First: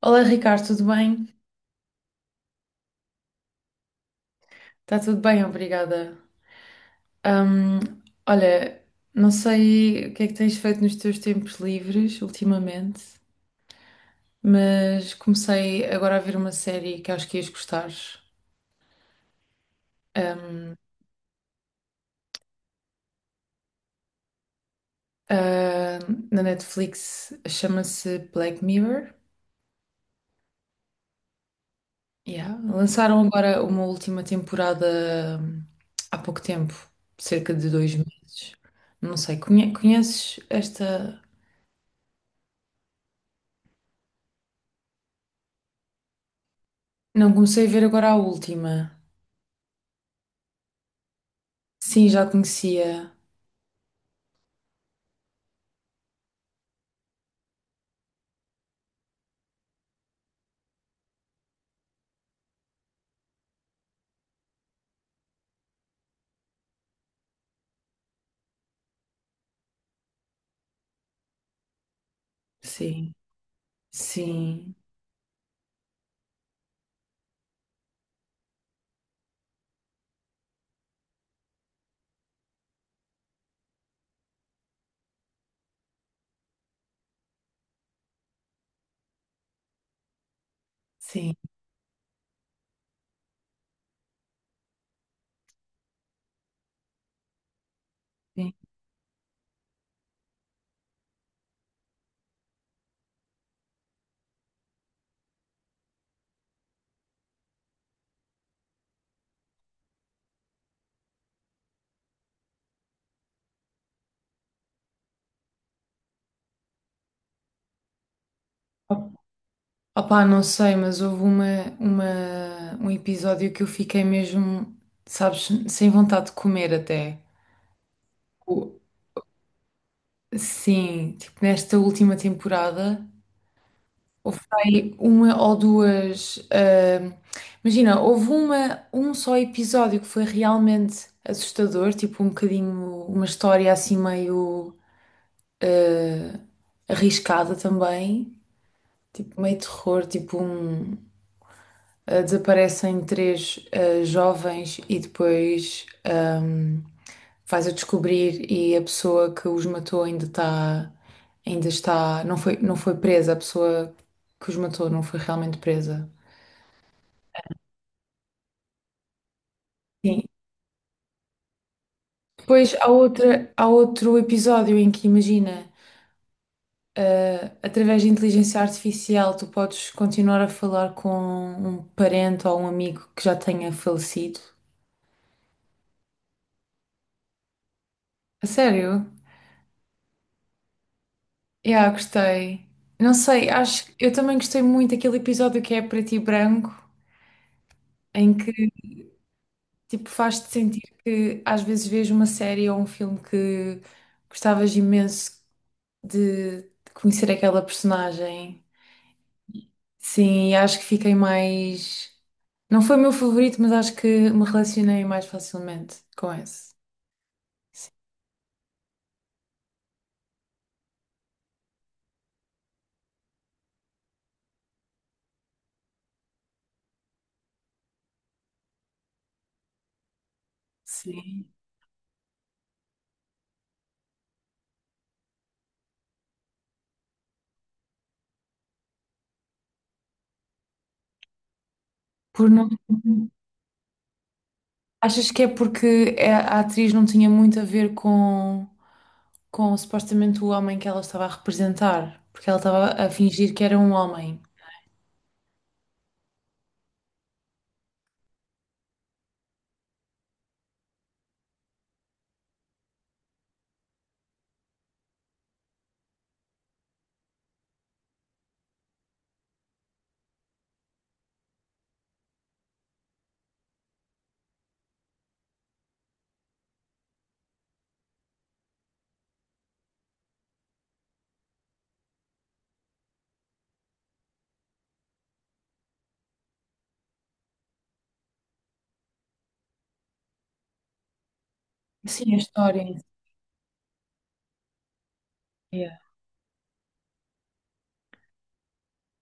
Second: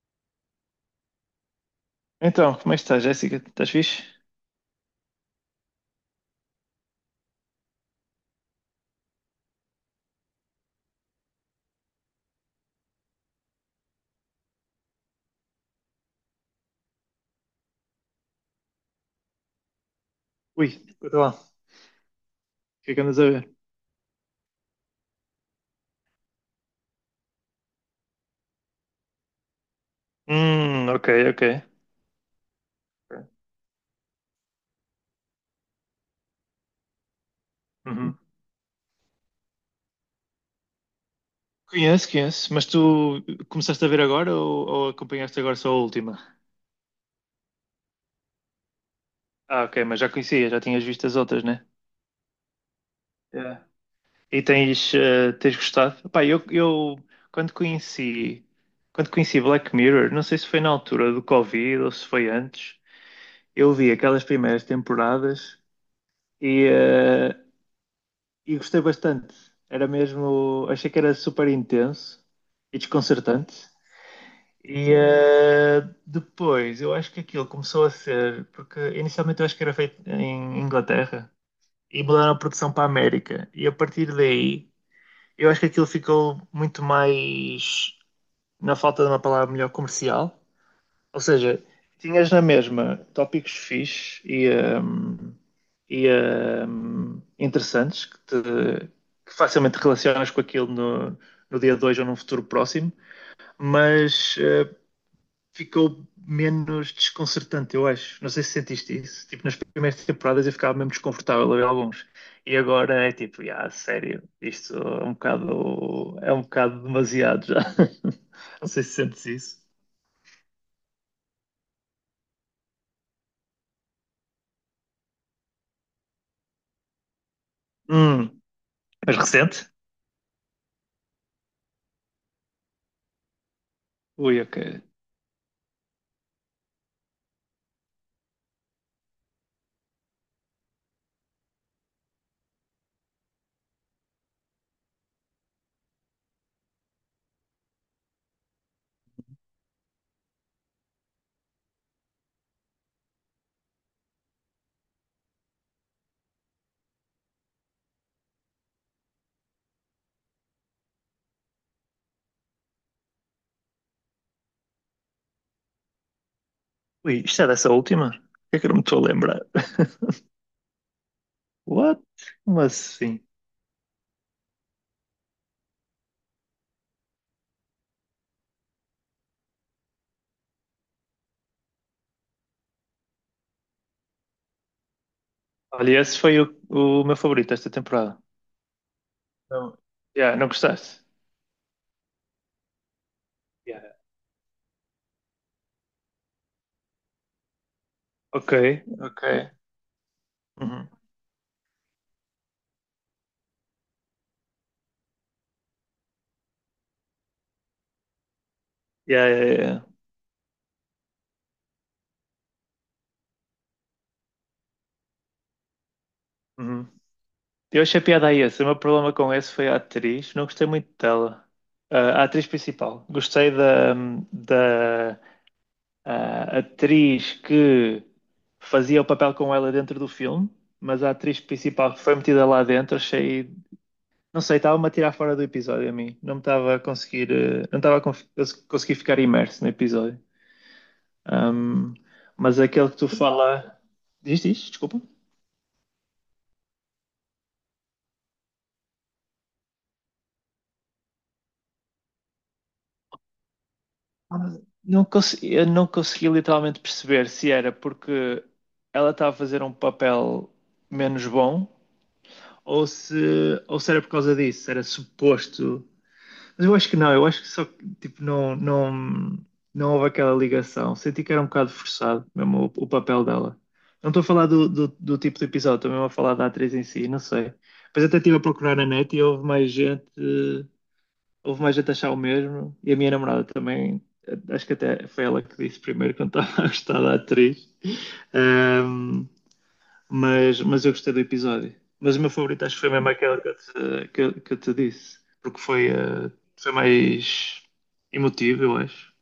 Olá, Ricardo, tudo bem? Então, como é que estás, Jéssica? Estás fixe? Está tudo bem, obrigada. Hum, Olha, não sei o que é que tens feito nos teus tempos livres ultimamente, mas comecei agora a ver uma série que acho que ias gostar. Ui, Hum, escuta lá. O que é que andas a ver? ah, Na Netflix chama-se Black Mirror. Ok, ok. Yeah. Lançaram agora uma última temporada há pouco tempo, cerca de dois Uhum. meses. Não sei, conheces esta? Conheço, conheço. Mas tu começaste a ver agora ou acompanhaste agora só a última? Não, comecei a ver agora a última. Ah, ok, mas já conhecia, já tinhas visto as outras, né? Sim, já conhecia. Yeah. E tens gostado? Pá, eu quando conheci, quando conheci Black Mirror, não sei se foi na altura do Covid ou se foi antes, eu vi aquelas primeiras temporadas. e eh, e gostei bastante. Era mesmo, achei que era super intenso e Sim, desconcertante. sim, E eh, Depois, eu acho que aquilo começou a ser, porque inicialmente eu acho que era feito em Inglaterra e mudaram a produção para a América. E a partir daí, eu acho que aquilo ficou muito mais, na falta de uma palavra melhor, comercial. Ou sim, seja, tinhas na mesma tópicos fixe e interessantes que, sim. te- que facilmente relacionas com aquilo no dia 2 ou num futuro próximo, mas ficou menos desconcertante, eu acho. Não sei se sentiste isso. Tipo, nas primeiras temporadas eu ficava mesmo desconfortável a ver alguns. E agora é tipo, ah, sério, isto é um bocado demasiado já. Não sei se Op- sentes isso. Opá, não sei, mas houve um episódio que eu fiquei mesmo, sabes, sem vontade de comer até. Hum, O- mas recente? Sim, tipo, nesta última temporada, houve Ui, ok. aí uma ou duas. Imagina, houve um só episódio que foi realmente assustador, tipo, um bocadinho, uma história assim meio ah, arriscada também. Tipo, meio terror, tipo um desaparecem três jovens e depois faz-a descobrir e a pessoa que os matou ainda está. Ainda está. Não foi presa, a pessoa que os matou não foi realmente presa. Ui, isto é dessa última? Que é que eu não me estou a lembrar? Sim. What? Como Depois há assim? outra, há outro episódio em que imagina, através de inteligência artificial, tu podes continuar a falar com um parente ou um amigo que já tenha falecido. Olha, esse foi o meu favorito esta temporada. A sério? Não, yeah, não gostaste? Yeah, gostei. Não sei, Yeah. acho que eu também gostei muito daquele episódio que é preto e branco, em que Ok, ok. tipo faz-te sentir Uhum. que às vezes vês uma série ou um filme que gostavas imenso de conhecer aquela personagem. Yeah, yeah, yeah. Sim, e acho que fiquei mais. Não foi o meu favorito, mas acho que me relacionei mais facilmente com esse. Uhum. Eu achei piada a esse. O meu problema com esse foi a atriz. Não gostei muito dela. Ah, a atriz principal. Gostei da atriz que fazia o papel com ela dentro do filme, mas a atriz Sim. principal que foi metida lá dentro achei. Não sei, estava-me a tirar fora do episódio a mim. Não me estava a conseguir, não estava a conseguir ficar imerso no episódio. Ahm, Por mas não. aquele que tu fala. Diz, diz, desculpa. Achas que é porque a atriz não tinha muito a ver com supostamente o homem que ela estava a representar? Porque ela estava a fingir que era um homem. Ah, eu não consegui literalmente perceber se era porque ela estava a fazer um papel menos bom ou se era por causa disso. Era suposto. Mas eu acho que não, eu acho que só que, tipo, não, não, não houve aquela ligação. Senti que era um bocado forçado mesmo o papel dela. Não estou a falar do tipo de episódio, estou mesmo a falar da atriz em si, não sei. Depois até estive a procurar na net e houve mais gente a achar o mesmo. E a minha namorada também, acho que até foi ela que disse primeiro quando estava a gostar da atriz. Ahm, mas eu gostei do episódio. Mas o meu Sim, a favorito acho história que foi em si. mesmo aquele que eu te disse, porque foi, Yeah. eh, foi mais emotivo, eu acho.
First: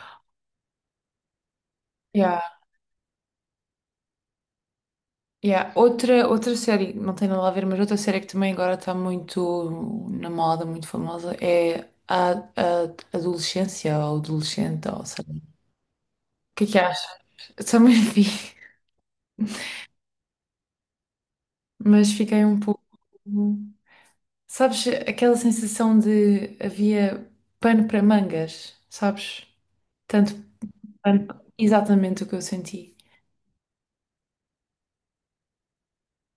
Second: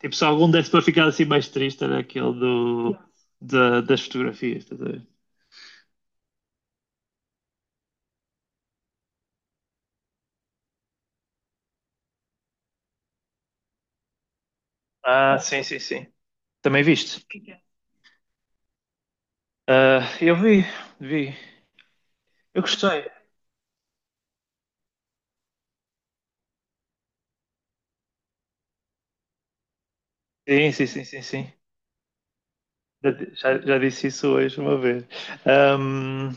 Tipo, se algum desse para ficar assim mais triste era aquele Yeah. Das fotografias, estás a ver? Yeah. Outra, outra série, não tem nada a ver, mas outra série que também agora está muito na moda, muito famosa, é a Adolescência ou Adolescente, ou sei lá. Ah, O sim, sim, sim. que é que Também achas? viste? Também vi, Ah, eu vi, vi. mas fiquei um Eu pouco. gostei. Sabes, aquela sensação de havia pano para mangas, sabes? Tanto Sim, sim, sim, sim, pano, sim. exatamente o que eu senti. Já disse isso hoje uma vez. Ahm,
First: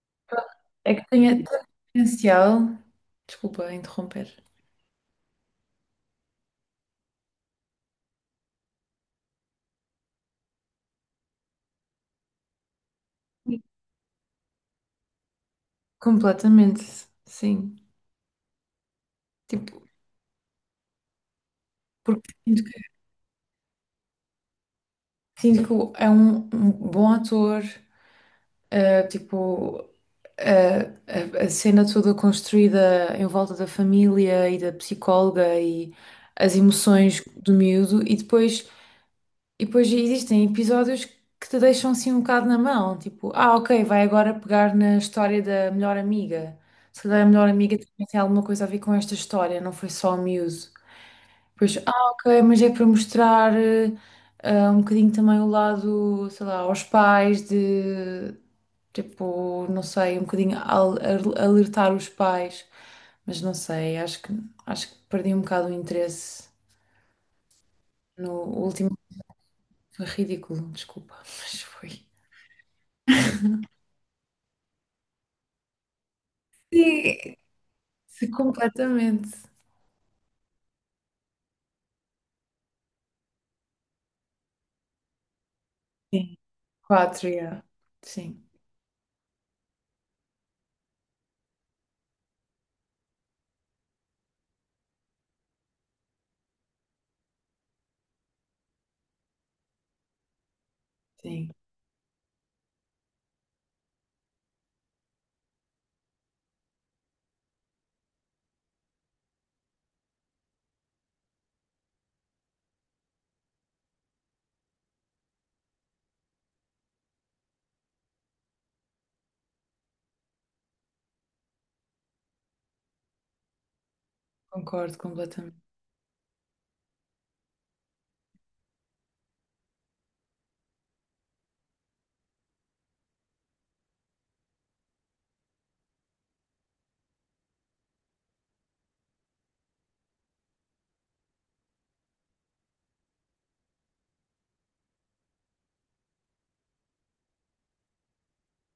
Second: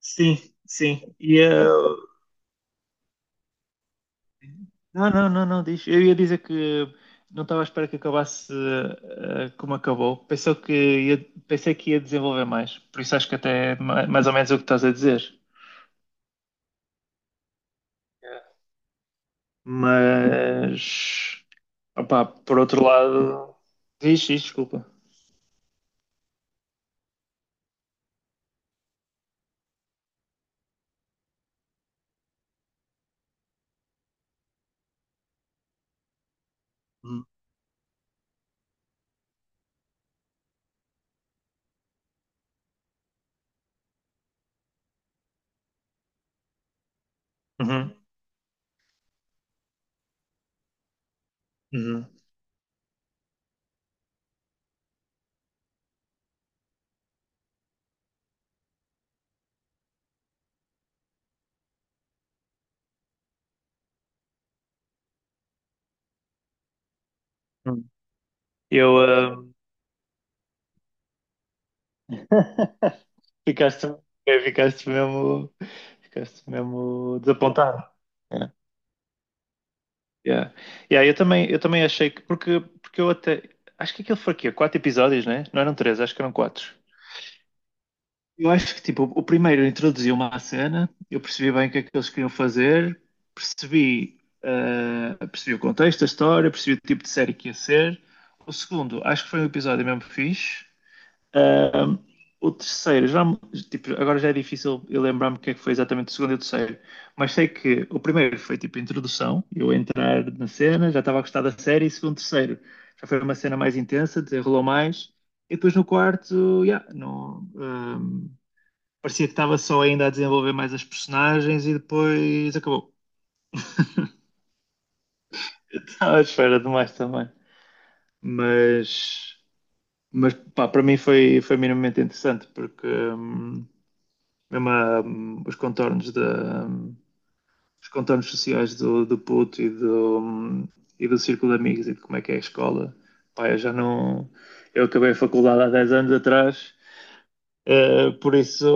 sim, É sim. que tinha tanto potencial. Desculpa interromper. Não, não, não, não, diz. Eu ia dizer que não estava à espera que acabasse como acabou. Pensei que ia desenvolver mais. Por isso acho que até é mais ou menos o que estás a dizer. Completamente, sim. Tipo, Mas, opá, porque por sinto, outro lado, diz, diz, desculpa. sinto que é um, um bom ator, tipo, eh, a cena toda construída em volta da família e da psicóloga e as emoções Uhum, do miúdo, e depois existem episódios que te deixam assim um bocado na mão, tipo, ah, ok, vai agora pegar na história da melhor amiga. Se calhar a melhor amiga uhum, também tem alguma coisa a ver com esta história, não foi só o miúdo. Pois, ah, ok, mas é para mostrar um bocadinho também o lado, sei lá, aos pais de, tipo, não sei, um bocadinho alertar os pais, mas não sei, acho que perdi um bocado o interesse uhum. no último, Eu, eh, foi ridículo, desculpa, mas foi. ficaste, eh, ficaste mesmo, ficaste mesmo Sim. desapontado. Sim, completamente. Yeah. Yeah, eu também achei que, porque eu até, acho que aquilo foi aqui, quatro episódios, né? Não eram três, acho que eram Sim. quatro. Quatro, yeah. Sim, Eu acho que, tipo, o primeiro introduziu-me à cena, eu percebi bem o que é que eles queriam fazer, percebi o contexto, a história, percebi o tipo de série que ia ser. O segundo, acho que foi um episódio mesmo fixe. sim, Ahm, o terceiro, já, tipo, agora já é difícil eu lembrar-me o que é que foi exatamente o segundo e o terceiro, mas sei que o primeiro foi tipo introdução, eu entrar na cena, já estava a gostar da série, e segundo, terceiro, já foi uma cena mais intensa, desenrolou mais, e depois no quarto, yeah, não, parecia que estava só ainda a desenvolver mais as personagens e depois acabou. concordo completamente. Estava à espera demais também. Mas, mas pá, para mim foi minimamente interessante, porque mesmo a, os contornos da os contornos sociais do puto e do e do círculo de amigos e de como é que é a escola. Pá, eu já não eu acabei a faculdade há 10 anos atrás, por isso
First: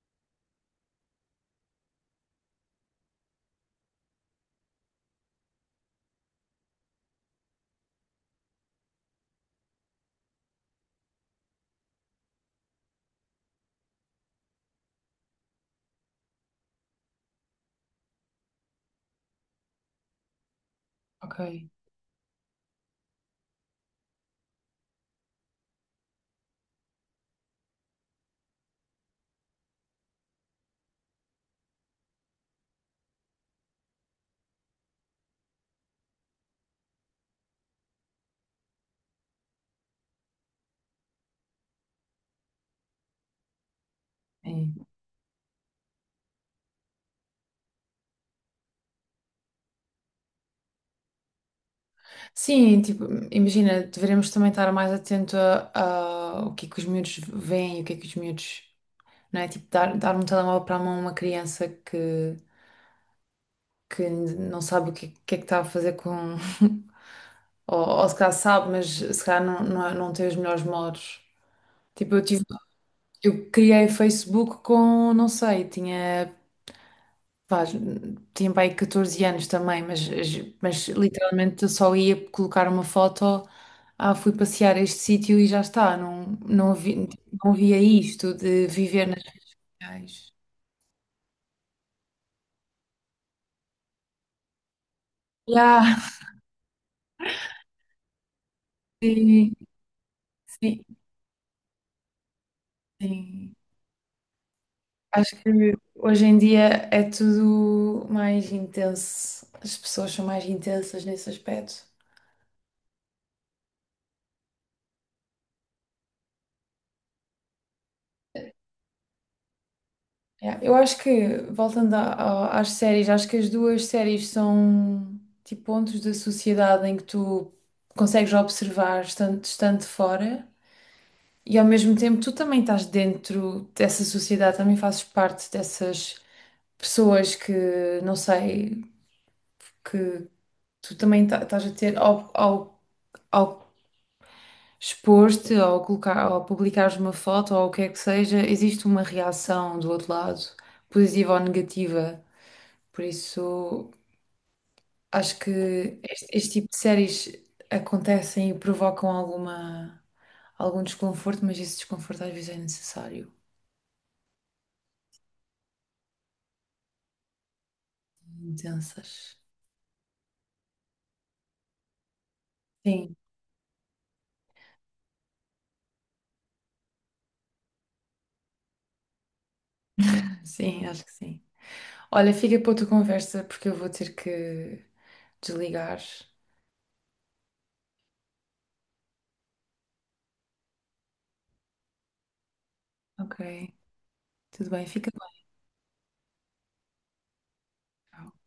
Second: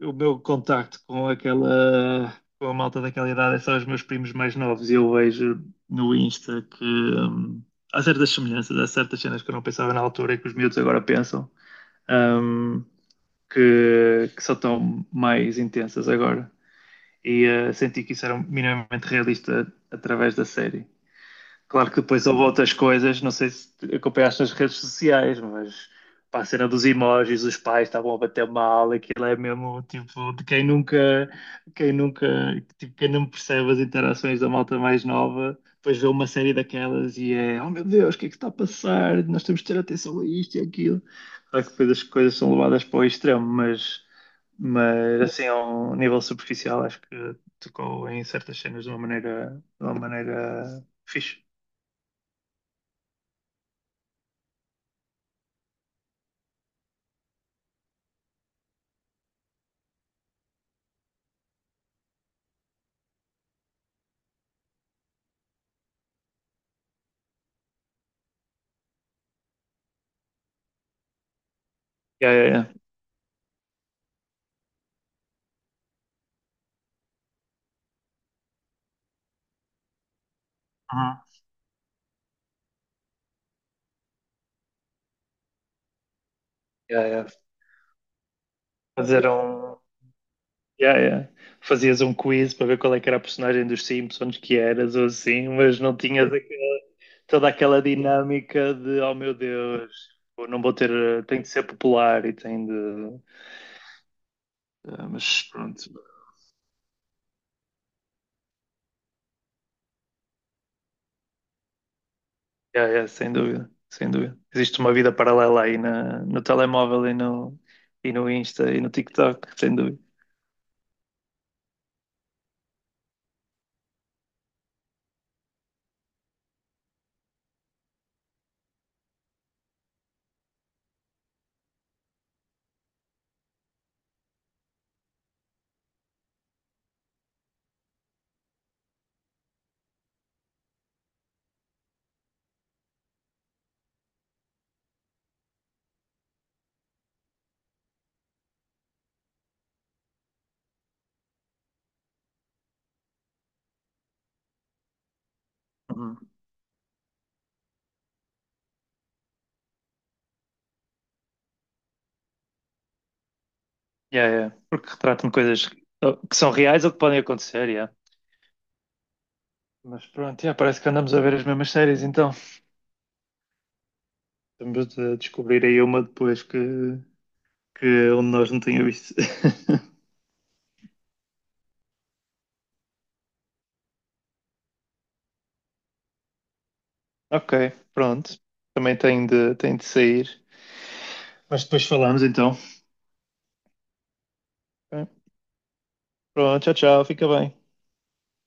o meu contacto com aquela com a malta daquela idade é só os meus primos mais novos e eu vejo no Insta que há certas semelhanças, há certas cenas que eu não pensava na altura e que os miúdos agora pensam. hum, que só estão mais intensas agora e senti que isso era minimamente realista através da série. Ok. Claro que depois houve outras coisas, não sei se acompanhaste nas redes sociais, mas pá, a cena dos emojis, os pais estavam a bater mal, aquilo é mesmo tipo de quem nunca, tipo, quem não percebe as interações da malta mais nova, depois vê uma série daquelas e é, oh meu Deus, o que é que está a passar? Nós temos de ter atenção a isto e aquilo. Claro que depois as coisas são levadas para o extremo, mas, É, mas assim, a um nível superficial, acho que tocou em certas cenas de uma maneira fixe. sim, tipo, imagina, deveremos também estar mais atento a o que é que os miúdos veem e o que é que os miúdos, não é? Tipo, dar um telemóvel para a mão a uma criança que não sabe que é que está a fazer com. Ou se calhar sabe, mas se calhar não, não, é, não tem os melhores modos. Tipo, eu Yeah, tive, yeah, yeah. eu criei Facebook com, não sei, tinha, pá, tinha para aí 14 anos também, mas Uhum. literalmente eu só ia colocar uma foto, ah, fui passear a este sítio e já está, não, não, Yeah, vi, yeah. não via isto de viver nas Fazer um. reais. Yeah, yeah. Fazias um quiz para ver qual é que era a personagem dos Simpsons que eras ou assim, mas Yeah, não tinhas toda aquela dinâmica de oh meu sim, Deus, eu não vou sim, ter, tem de ser popular e tem de. sim. Ah, Acho mas que pronto. hoje em dia é tudo mais intenso, as pessoas são mais intensas nesse aspecto. Yeah, yeah, sem dúvida, sem dúvida. Existe uma vida paralela aí no telemóvel e no Insta e no TikTok, sem dúvida. Yeah, eu acho que, voltando às séries, acho que as duas séries são tipo pontos da sociedade em que tu consegues observar estando, estando de fora e ao mesmo tempo tu também estás dentro dessa sociedade, também fazes parte dessas pessoas que, não sei, que tu também estás a ter ao expor-te, ao colocar, ao publicares uma foto ou o que é que seja, existe uma reação do outro lado, positiva ou negativa. Por isso, acho que este, Uhum. este tipo de séries acontecem e provocam alguma, algum desconforto, mas esse desconforto às vezes é necessário. Yeah, yeah. Porque retratam coisas que são reais ou que podem acontecer, yeah. Intensas. Mas pronto, yeah, parece que andamos a ver as mesmas séries então. Sim, Estamos a descobrir aí uma depois que onde nós não tínhamos visto. sim, acho que sim. Olha, fica para outra conversa porque eu vou ter que desligar. Ok, pronto. Também tenho de sair. Mas depois falamos então. Ok, tudo bem, fica Ok. Pronto, tchau, tchau. Fica bem. bem.